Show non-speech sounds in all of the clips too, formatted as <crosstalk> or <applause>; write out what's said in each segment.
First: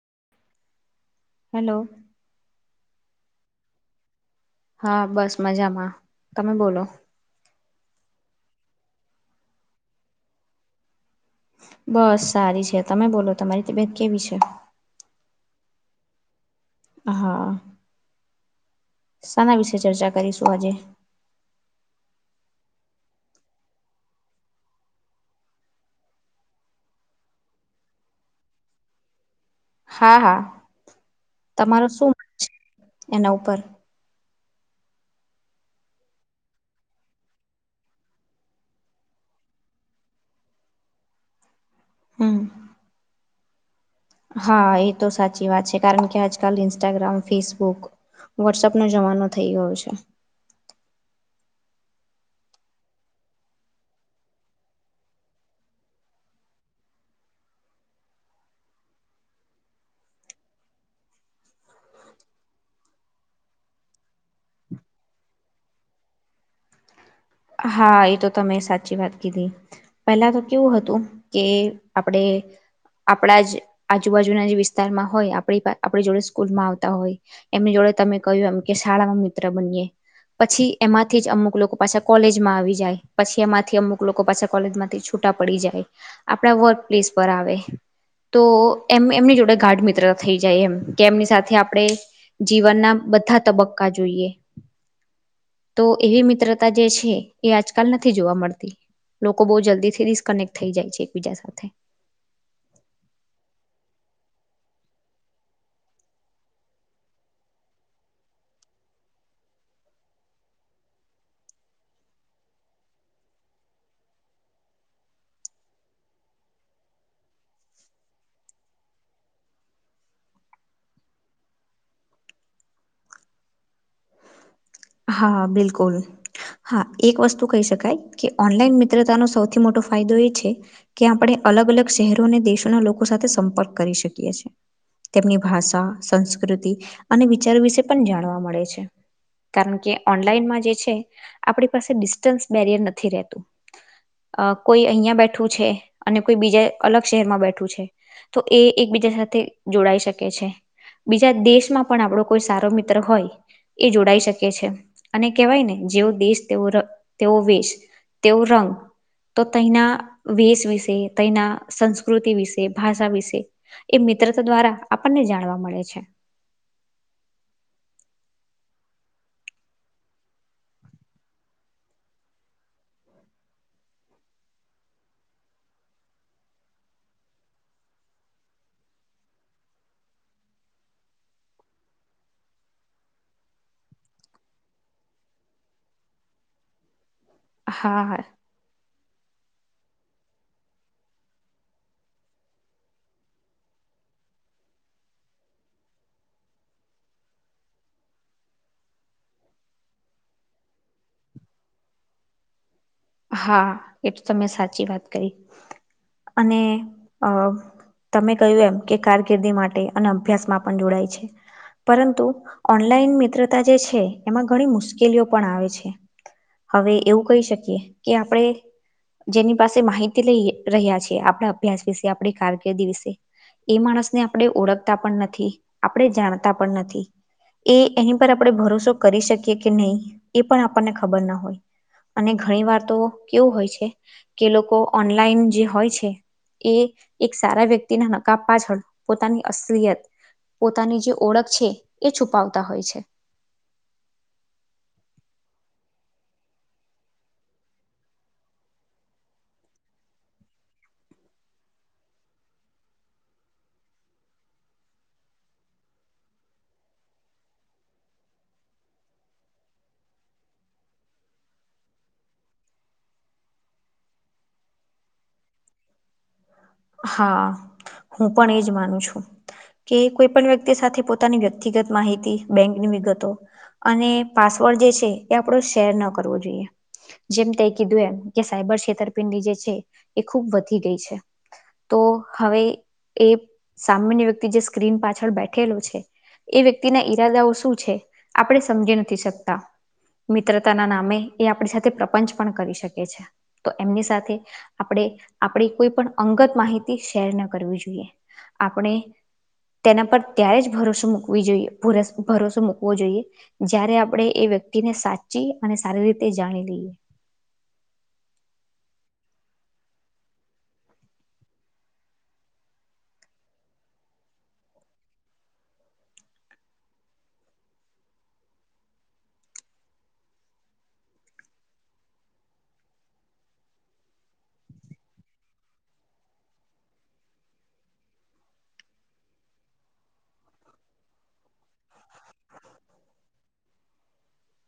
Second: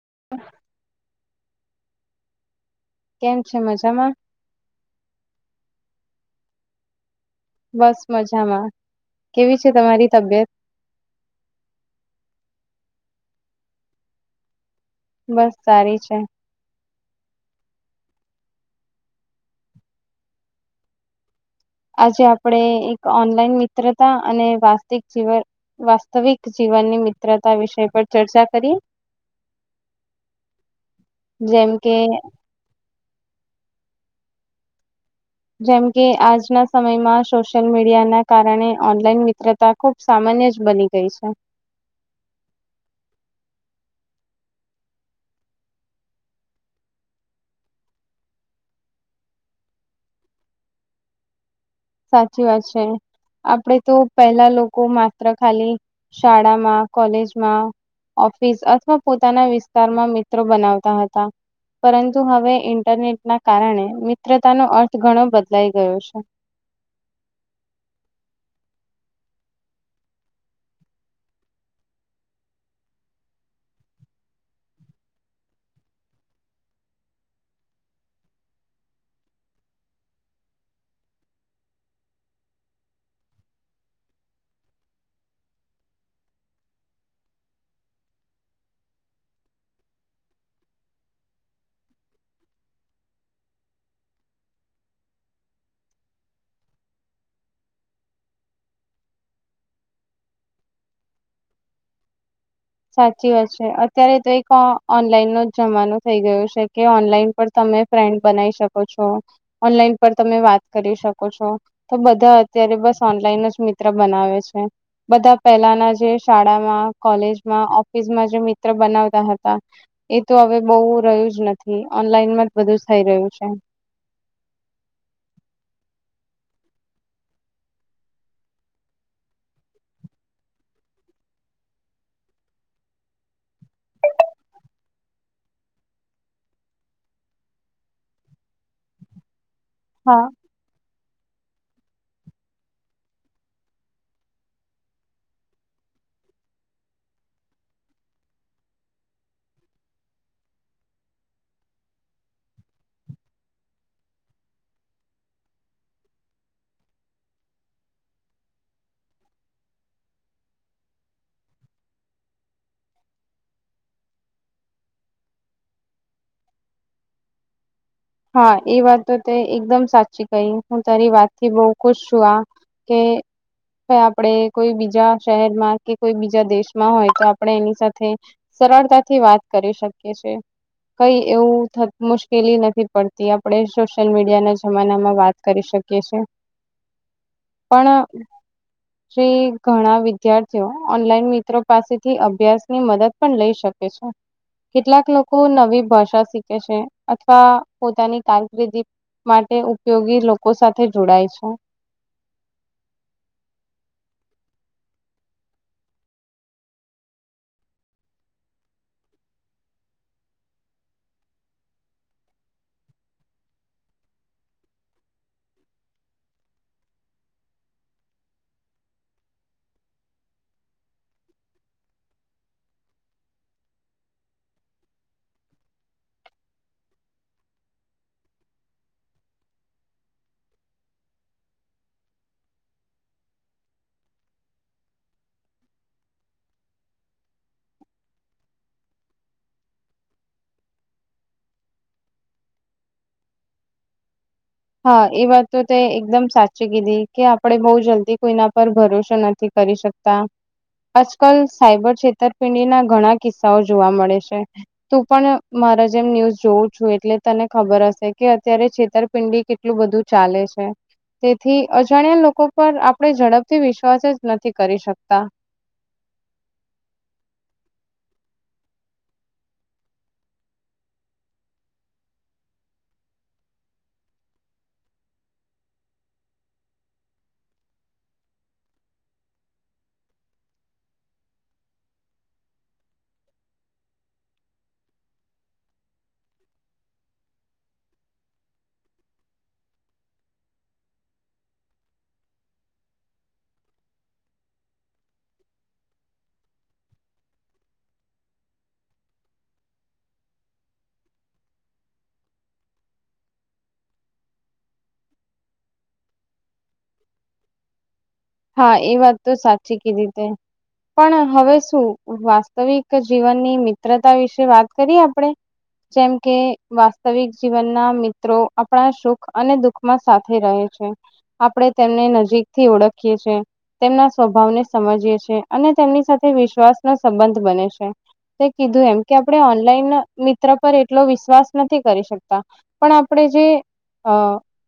<inaudible> Hello કેમ છે મજામાં હા બસ મજામાં તમે બોલો બસ, મજામાં. કેવી છે તમારી તબિયત? બસ સારી છે તમે બોલો તમારી તબિયત કેવી છે બસ સારી છે. હા શાના વિશે ચર્ચા કરીશું આજે આજે આપણે એક ઓનલાઈન મિત્રતા અને વાસ્તવિક જીવન વાસ્તવિક જીવનની મિત્રતા વિષય પર ચર્ચા કરીએ હા હા જેમ તમારો કે શું છે એના ઉપર જેમ કે આજના સમયમાં સોશિયલ મીડિયા ના કારણે ઓનલાઈન મિત્રતા ખુબ સામાન્ય જ બની ગઈ છે. હમ. હા એ તો સાચી વાત છે કારણ કે આજકાલ ઇન્સ્ટાગ્રામ ફેસબુક વોટ્સઅપ નો જમાનો થઇ ગયો છે. સાચી વાત છે. આપણેે તો પહેલા લોકો માત્ર ખાલી શાળામાં કોલેજમાં ઓફિસ અથવા પોતાના વિસ્તારમાં મિત્રો બનાવતા હતા પરંતુ હવે ઈન્ટરનેટના કારણે મિત્રતાનો અર્થ ઘણો બદલાઈ ગયો છે હા, એ તો તમે સાચી વાત કીધી. પેલા તો કેવું હતું કે આપડે આપણા જ આજુબાજુના જે વિસ્તારમાં હોય આપ આપ જોડે સ્કૂલમાં આવતા હોય એમની જોડે તમે કહ એમ કે શાળામાં મિત્ર બનીએ પછી એમાંથી જ અમુક લોકો પાછા કોલેજમાં આવી જાય પછી એમાંથી અમુક લોકો પાછા કોલેજ માંથી છૂટા પડી જાય આપડા વર્ક પ્લેસ પર આવે તો એમ એમની જોડે ગાઢ મિત્ર થઈ જાય એમ કે એમની સાથે આપણે જીવનના બધા તબક્કા જોઈએ તો એવી મિત્રતા જે છે એ આજકાલ નથી જોવા મળતી લોકો બો જલ્દીથી ડિસ્કનેક્ટ થઈ જાય છે, એકબીજા સાથે. સાચી વાત છે અત્યારે તો એક ઓનલાઈન ન જમાનો થઈ ગયો છે કે ઓનલાઈન પર ત ફન્ બનાવી શકો છો ઓનલાઈન પર તમે વાત કરી શકો છો તો બધા અત્યારે ઓનલાઈન જ મિત્ર બનાવે છે બધા પેલાના જે શાળામાં કોલેજ ઓફિસ જે મિત્ર બનાવતા હતા એ તો હવે બહ રહ્યું જ નથી ઓનલાઈનમાં બધું થઈ રહ્યું છે હા બિલકુલ હા એક વસ્તુ કહી શકાય કે ઓનલાઈન મિત્રતાનો સૌથી મોટો ફાયદો એ છે કે આપણે અલગ અલગ શહેરો અને દેશોના લોકો સાથે સંપર્ક કરી શકીએ છી. તેમની ભાષા સંસ્કૃતિ અને વિચાર વિશે પણ જાણવા મળે છે કારણ કે હા ઓનલાઈનમાં જે છે આપણી પાસે ડિસ્ટન્સ બેરિયર નથી રહેતું અ કોઈ અહં બેઠું છે અને કોઈ બીજા અલગ શહેરમાં બેઠું છે તો એ એક બીજા સાથે જોડાઈ શકે છે બીજા દેશમાં પણ આપણો કોઈ સારો મિત્ર હોય એ જોડાઈ શકે છે અને કેહેવાય ને જેવો દેશ તેવો તેવો વેશ તેવો રંગ તો તના વેશ વિશે તના સંસ્કૃતિ વિશે ભાષા વિશે એ મિત્ર દ્વારા આપણને જાણવા મળે છે હા એ વાત તો તે એકદમ સાચી કહી હું તારી વાત થી બહુ ખુશ છું આ કે કે આપણે કોઈ બીજા શહેરમાં કે કોઈ બીજા દેશમાં હોય તો આપડે એની સાથે સરળતાથી વાત કરી શકીએી કઈ એવું મુશ્કેલી નથી પરથી આપણે સોશિયલ મીડિયા ના જમાના માં વાત કરી શકીએી હા પણ ઘણા વિદ્યાર્થીઓ ઓનલાઈન મિત્રો પાસેથી અભ્યાસ ની મદદ પણ લઈ શકે છે કેટલાક લોકો નવી ભાષા શીખે છે. અથવા પોતાની કારકિર્દી માટે ઉપયોગી લોકો સાથે જોડાય છે હા એટ તમે સાચી વાત કરી અને અ તમે કહ્યું એમ કે કારકિર્દી માટે અને અભ્યાસ માં પણ જોડાય છે પરંતુ ઓનલાઈન મિત્રતા જે છે એમાં ઘણી મુશ્કેલીઓ પણ આવે છે. હવે એવું કહી શકીએ કે આપણેે જેની પાસે માહિતી લઈ રહ્યા છે આપણા અભ્યાસ વિશે. આપણી કારકિર્દી વિશે. એ માણસને આપણે ઓળખતા પણ નથી આપણે જાણતા પણ નથી એ એની પર આપણે ભરોસો કરી શકીએ કે નહીં એ પણ આપણને ખબર ના હોય અને ઘણી વાર તો કેવું હોય છે કે લોકો ઓનલાઈન જે હોય છે એ એક સારા વ્યક્તિના નકા પાછળ પોતાની અસલિયત પોતાની જે ઓળખ છે એ છુપાવતા હોય છે હા એ વાત તો તે એકદમ સાચી કીધી કે આપડે બહુ જલ્દી કોઈના પર ભરોસો નથી. કરી શકતા આજકાલ સાયબર છેતરપિંડી ના ઘણા કિસ્સાઓ જોવા મળે છે તું પણ. મા જેમ ન્યુઝ જોઉું છું એટલે તને ખબર હશે કે અત્યારે છેતરપિંડી કેટલું બધું ચાલે છે તેથી અજાણ્યા લોકો પર આપણે ઝડપથી વિશ્વાસ જ નથી કરી શકતા હા હું પણ એજ માનું છું કે કોઈ પણ વ્યક્તિ સાથે પોતાની વ્યક્તિગત માહિતી બેંકની વિગતો અને પાસવર્ડ જે છે એ આપડો શેર ન કરવો જોઈએ જેમ તે કીધું એમ કે સાયબર છેતરપિંડી જે છે એ ખૂબ વધી ગઈ છે. તો હવે એ સામાન્ય વ્યક્તિ જે સ્ક્રીન પાછળ બેઠેલો છે એ વ્યક્તિના ઈરાદાઓ શું છે આપણે સમજી નથી શકતા મિત્રતાના નામે એ આપણી સાથે પ્રપંચ પણ કરી શકે છે તો એમની સાથે આપણે આપણી કોઈ પણ અંગત માહિતી શેર ના કરવી જોઈએ આપણે તેના પર ત્યારે જ ભરોસો મૂકવી જોઈએ ભરોસો મૂકવો જોઈએ જય્યારે આપણે વ્યક્તિને સાચી અને સારી રીતે જાણી લઈએ હા એ વાત તો સાચી કીધીતે. પણ હવે શું વાસ્તવિક જીવનની મિત્રતા વિશે વાત કરીએ આપણે જેમ કે વાસ્તવિક જીવનના મિત્રો આપણા સુખ અને દુખમાં સાથે રહે છે આપણેે તેમને નજીક થી ઓળખીએી તેમના સ્વભાવને સમજીએી અને તેમની સાથે વિશ્વાસનોો સંબંધ બને છે કીધું એમ કે આપણે ઓનલાઈન મિત્ર પર એટલો વિશ્વાસ નથી કરી શકતા પણ આપણે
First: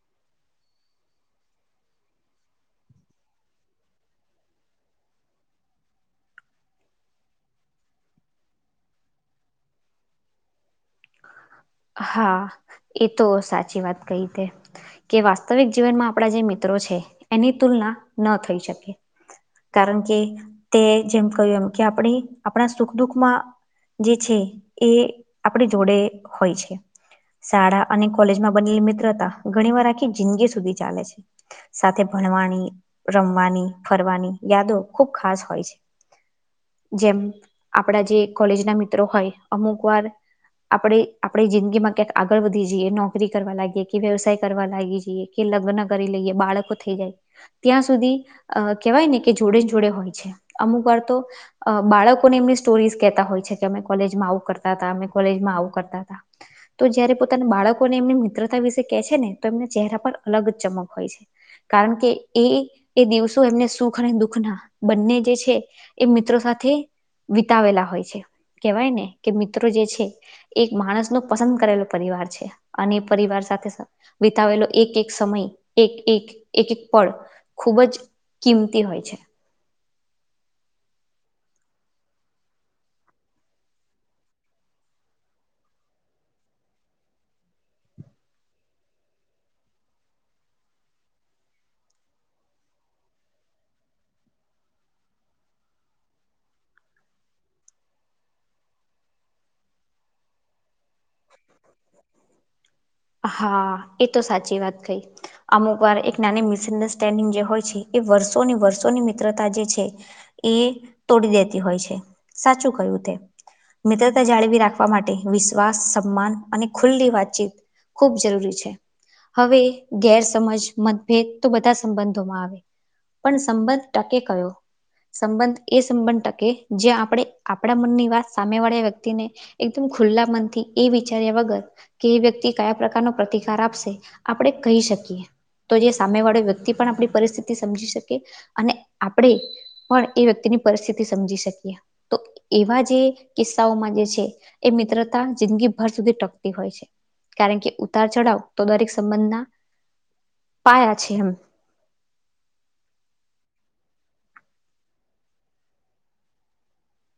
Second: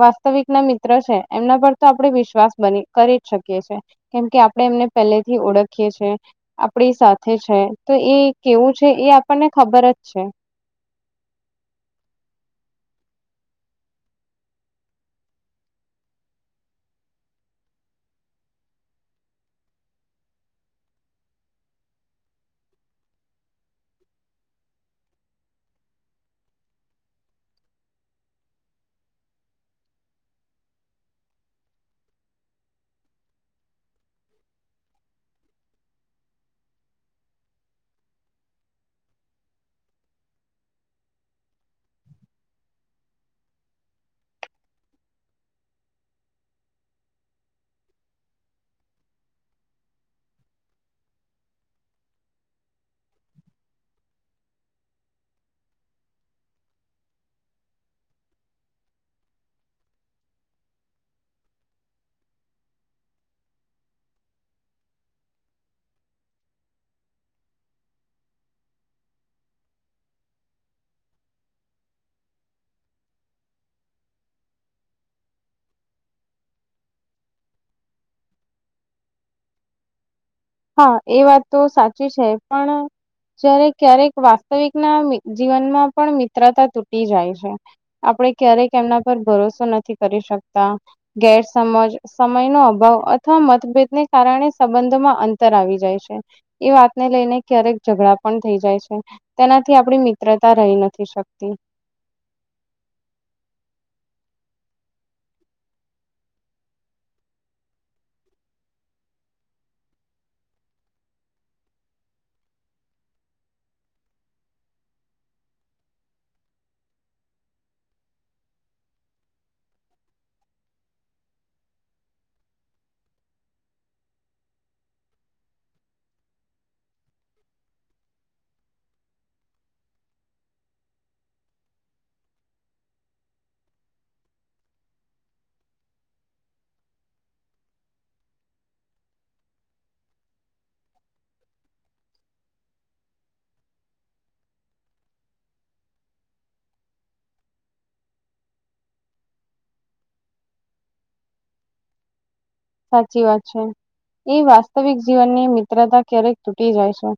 વાસ્તવિક ના મિત્ર છે એમના પર તો આપણે વિશ્વાસ બની કરી જ શકીએ છી કેમ કે આપણે એમને પહેલેથી ઓળખીએ છ છે આપણી સાથે છે એ કેવું છે એ આપણને ખબર જ છે હા એ તો સાચી વાત કઈ તે કે વાસ્તવિક જીવનમાં આપણા જે મિત્રો એની તુલના ન થઈ, શકે કારણ, કે તે જેમ કહ્યું એમ કે આપણે આપણા સુખ દુઃખમા જે છે, એ આપણી જોડે હોય છે. શાળા અને કોલેજમા, બનેલી મિત્રતા ઘણી વાર આખી જિંદગી સુધી ચાલે છે. સાથે ભણવાની, રમવાની ફરવાની યાદો ખુબ ખાસ હોય છે. જેમ આપણા જે કોલેજ ના મિત્રો હોય અમુક વાર આપણેે આપણે જિંદગી માં ક્યાંક આગળ વધી જઈએ નોકરી કરવા લાગીએ કે વ્યવસાય કરવા લાગી જઈએ કે લગ્ન કરી લઈએ બાળકો થઈ જાય ત્યાં સુધી અ કહેવાય ને કે જોડે જોડે હોય છે અમુક વાર તો બાળકોને એમની સ્ટોરીઝ કેતા હોય છે કે અમે કોલેજમાં આવું કરતા હતા અમે કોલેજમાં આવું કરતા હતા તો જયારે પોતાના બાળકોને એમની મિત્રતા વિશે કેહે છે ને તો એમના ચહેરા પર અલગ જ ચમક હોય છે. કારણ કે એ એ દિવસો એમને સુખ અને દુખ ના બંને જે છે એ મિત્રો સાથે. વિતાવેલા હોય છે કેવાય ને કે મિત્રો જે છે માણસ નો પસંદ કરેલો પરિવાર છે અને પરિવાર સાથે વિતાવેલો એક એક સમય એક એક એક એક પળ ખૂબ જ કિંમતી હોય છે. હા એ વાત તો સાચી છે પણ જ્યારે ક્યારેક વાસ્તવિક ના જીવનમાં પણ મિત્રતા તૂટી જાય છે આપણે ક્યારેક એમના પર ભરોસો નથી કરી શકતા ગેરસમજ સમય નો અભાવ અથવા મતભેદને કારણે સંબંધોમાં અંત આવી જાય છે એ વાતને લઈને ક્યારેક ઝઘડા પણ થઈ જાય છે. તેનાથી આપ મિત્ર રહી નથી, શકતી હા, એ તો સાચી વાત કઈ અમુક વાર એક નાની મિસઅન્ડરસ્ટેન્ડિંગ જે હોય છે. એ વર્ષોની વર્ષોની મિત્રતા જે છે, એ તોડી દેતી હોય છે. સાચુ, કયું તે મિત્રતા, જાળવી રાખવા માટે વિશ્વાસ સમાન અને ખુલ્લી વાતચીત ખૂબ જરૂરી છે. હવે, ગેરસમજ મતભેદ તો બધા સંબંધોમાં આવે પણ સંબંધ, ટકે કયો સંબંધ એ સંબંધ, ટકે જે આપણે આપણા મનની વાત સામે વાળા વ્યક્તિને એકદમ ખુલ્લા મનથી, એ વિચાર્યા વગર કે વ્યક્તિ કયા પ્રકારનો, પ્રતિકાર આપશે આપણે કહી શકીએ તો જે સામે વાળો વ્યક્તિ પણ આપણી પરિસ્થિતિ, સમજી શકે અને આપણે પણ એ વ્યક્તિ પરિસ્ત સમજી, શકી તો એવા જે કિસાઓમાં જે છે એ મિત્રતા સુધી ટકતી હોય, છે. કારણ કે ઉતાર ચઢાવ તો દરેક સંબંધના પાાયયા છે, એમ સાચી વાત છે. એ વાસ્તવિક જીવનની મિત્રતા ક્યારેક તૂટી જાય છે,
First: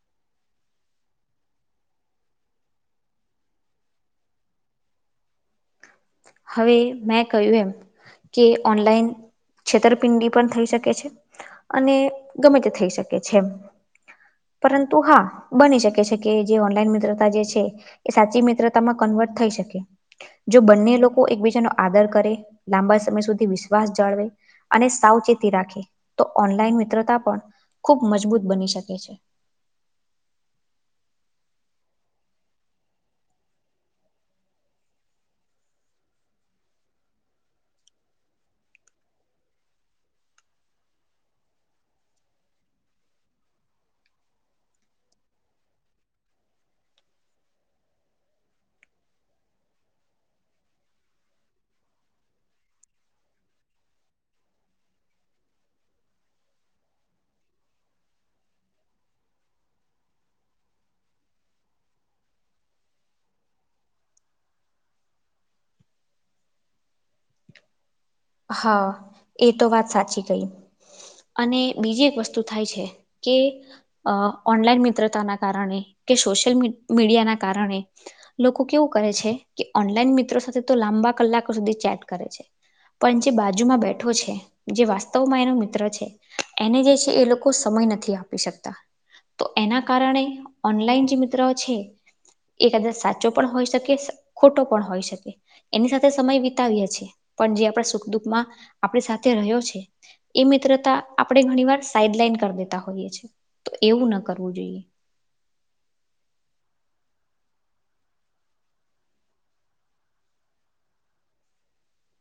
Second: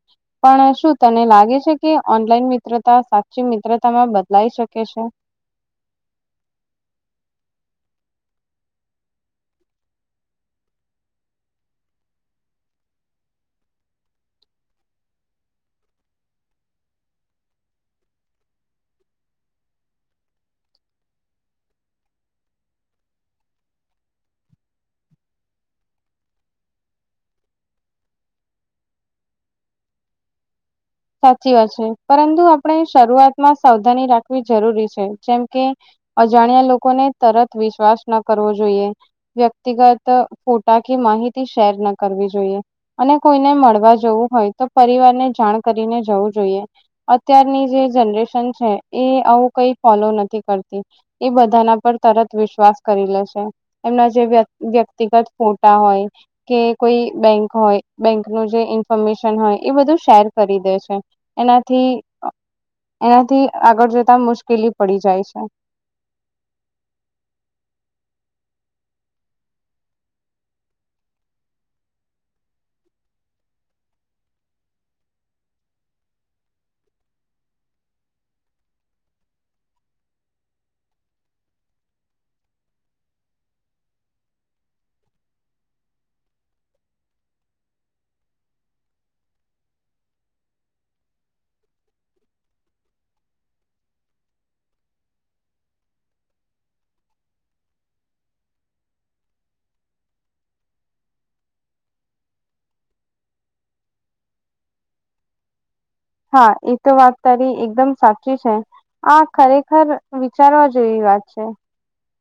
પણ શું તને લાગે છે, કે ઓનલાઈન મિત્રતા, સાચી મિત્રતામાં બદલાઈ શકે છે. હવે, મેં કહ્યું એમ કે ઓનલાઈન છેતરપિંડી પણ થઈ શકે છે, અને ગમે તે થઈ શકે છે. પરંતુ હા બની શકે છે કે જે ઓનલાઈન મિત્રતા જે છે. એ સાચી મિત્રતામાં ક થઈ શકે જો બંને લોકો એકબીજા નો આદર, કરે લાંબા સમય સુધી વિશ્વાસ જાળવે અને સાવચેતી રાખે તો ઓનલાઈન, મિત્રતા પણ ખૂબ મજબૂત બની શકે છે. સાચી વાત છે. પરંતુ આપણે શરૂઆતમાં સાવધાની રાખવી જરૂરી છે, જેમ કે અજાણ્યા, લોકોને તરત વિશ્વાસ ન કરવો જોઈએ. વ્યક્તિગત ફોટા માહિતી, શેર ના કરવી જોઈએ અને કોઈને મળવા જવું હોય, તો પરિવારને જાણ કરીને જવું જોઈએ અત્યારની જે જનરેશન છે, એ આવું કઈ ફોલો નથી કરત એ બધાના પર તરત વિશ્વાસ કરી લેશે, એને જે વ્યક વ્યક્તિગત ખોટ હોય કે કોઈ બેંક હોય બેંક નું જે ઇન્ફોર્મેશન હોય એ બધું શેર ખરીદે છે એનાથી એનાથી આગળ જતા મુશ્કેલી પડી જાય છે <inaudible> હા એ તો વાત સાચી કઈ અને બીજી એક વસ્તુ થાય છે. કે અ ઓનલાઈન મિત્રતાના કારણે કે સોશિયલ મીડ મીડિયા ના કારણે લોકો કેવું કરે છે. કે ઓનલાઈન મિત્રો સાથે તો લાંબ લંબા કલાકો સુધી ચેટ કરે છે. પણ જે બાજુમાં બેઠો છે, જે વાસ્તવમા એનો મિત્ર છે એને જે છે. એ લોકો સમય નથી નથી આપીસકતા એના કારણે ઓનલાઈન જે મિત્ર છે. એ કદાચ સાચો પણ હોઈ શકે ખોટો પણ હોઈ, શકે એની સાથે સમય વિતાવીએ છે. પણ જ્યા પ્રસ સુ દુખ આપ સાથે રહ્યો છે. એ મિત્રતા આપ ઘણી વાર સાઈડ, લન કરી દેતા હોય તો એવુના કરવુ, જોઈએ હા, એ તો વાત તારી એકદમ સાચી છે. હા, ખરેખર વિચારવા જેવી વાત છે.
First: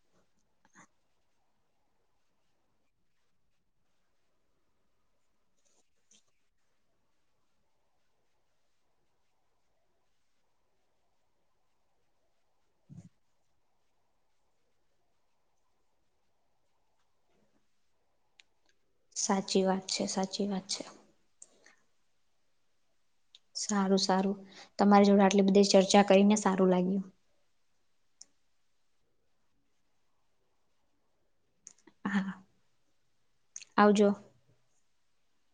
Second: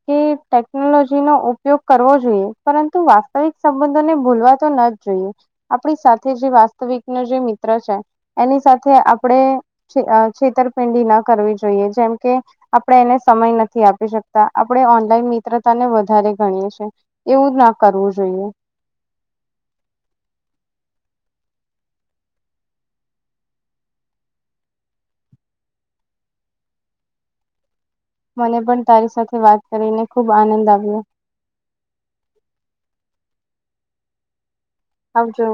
કે ટેકનોલોજી, નો ઉપયોગ કરવા જોઈએ પરંતુ વાસ્તવિક સંબંધોને ભૂલવા તો ન જોઈએ આપડી સાથે જે વાસ્તવિક નો જે મિત્ર છે. એની સાથે આપણે છેતરપિંડી, ના કરવી જોઈએ જેમ કે આપણે એને સમય નથી. આપ આપણે ઓનલાઈન મિત્રતાને વધારે ગણીએ છીએ એવું ના કરવું જોઈએ સાચી વાત છે સાચી વાત છે સારું સારું તમારી જોડે આટલી બધી ચર્ચા કરીને સારું લાગ્યું મને પણ તારી સાથે વાત કરીને ખુબ આનંદ આવ્યો હા આવ જોો આવજો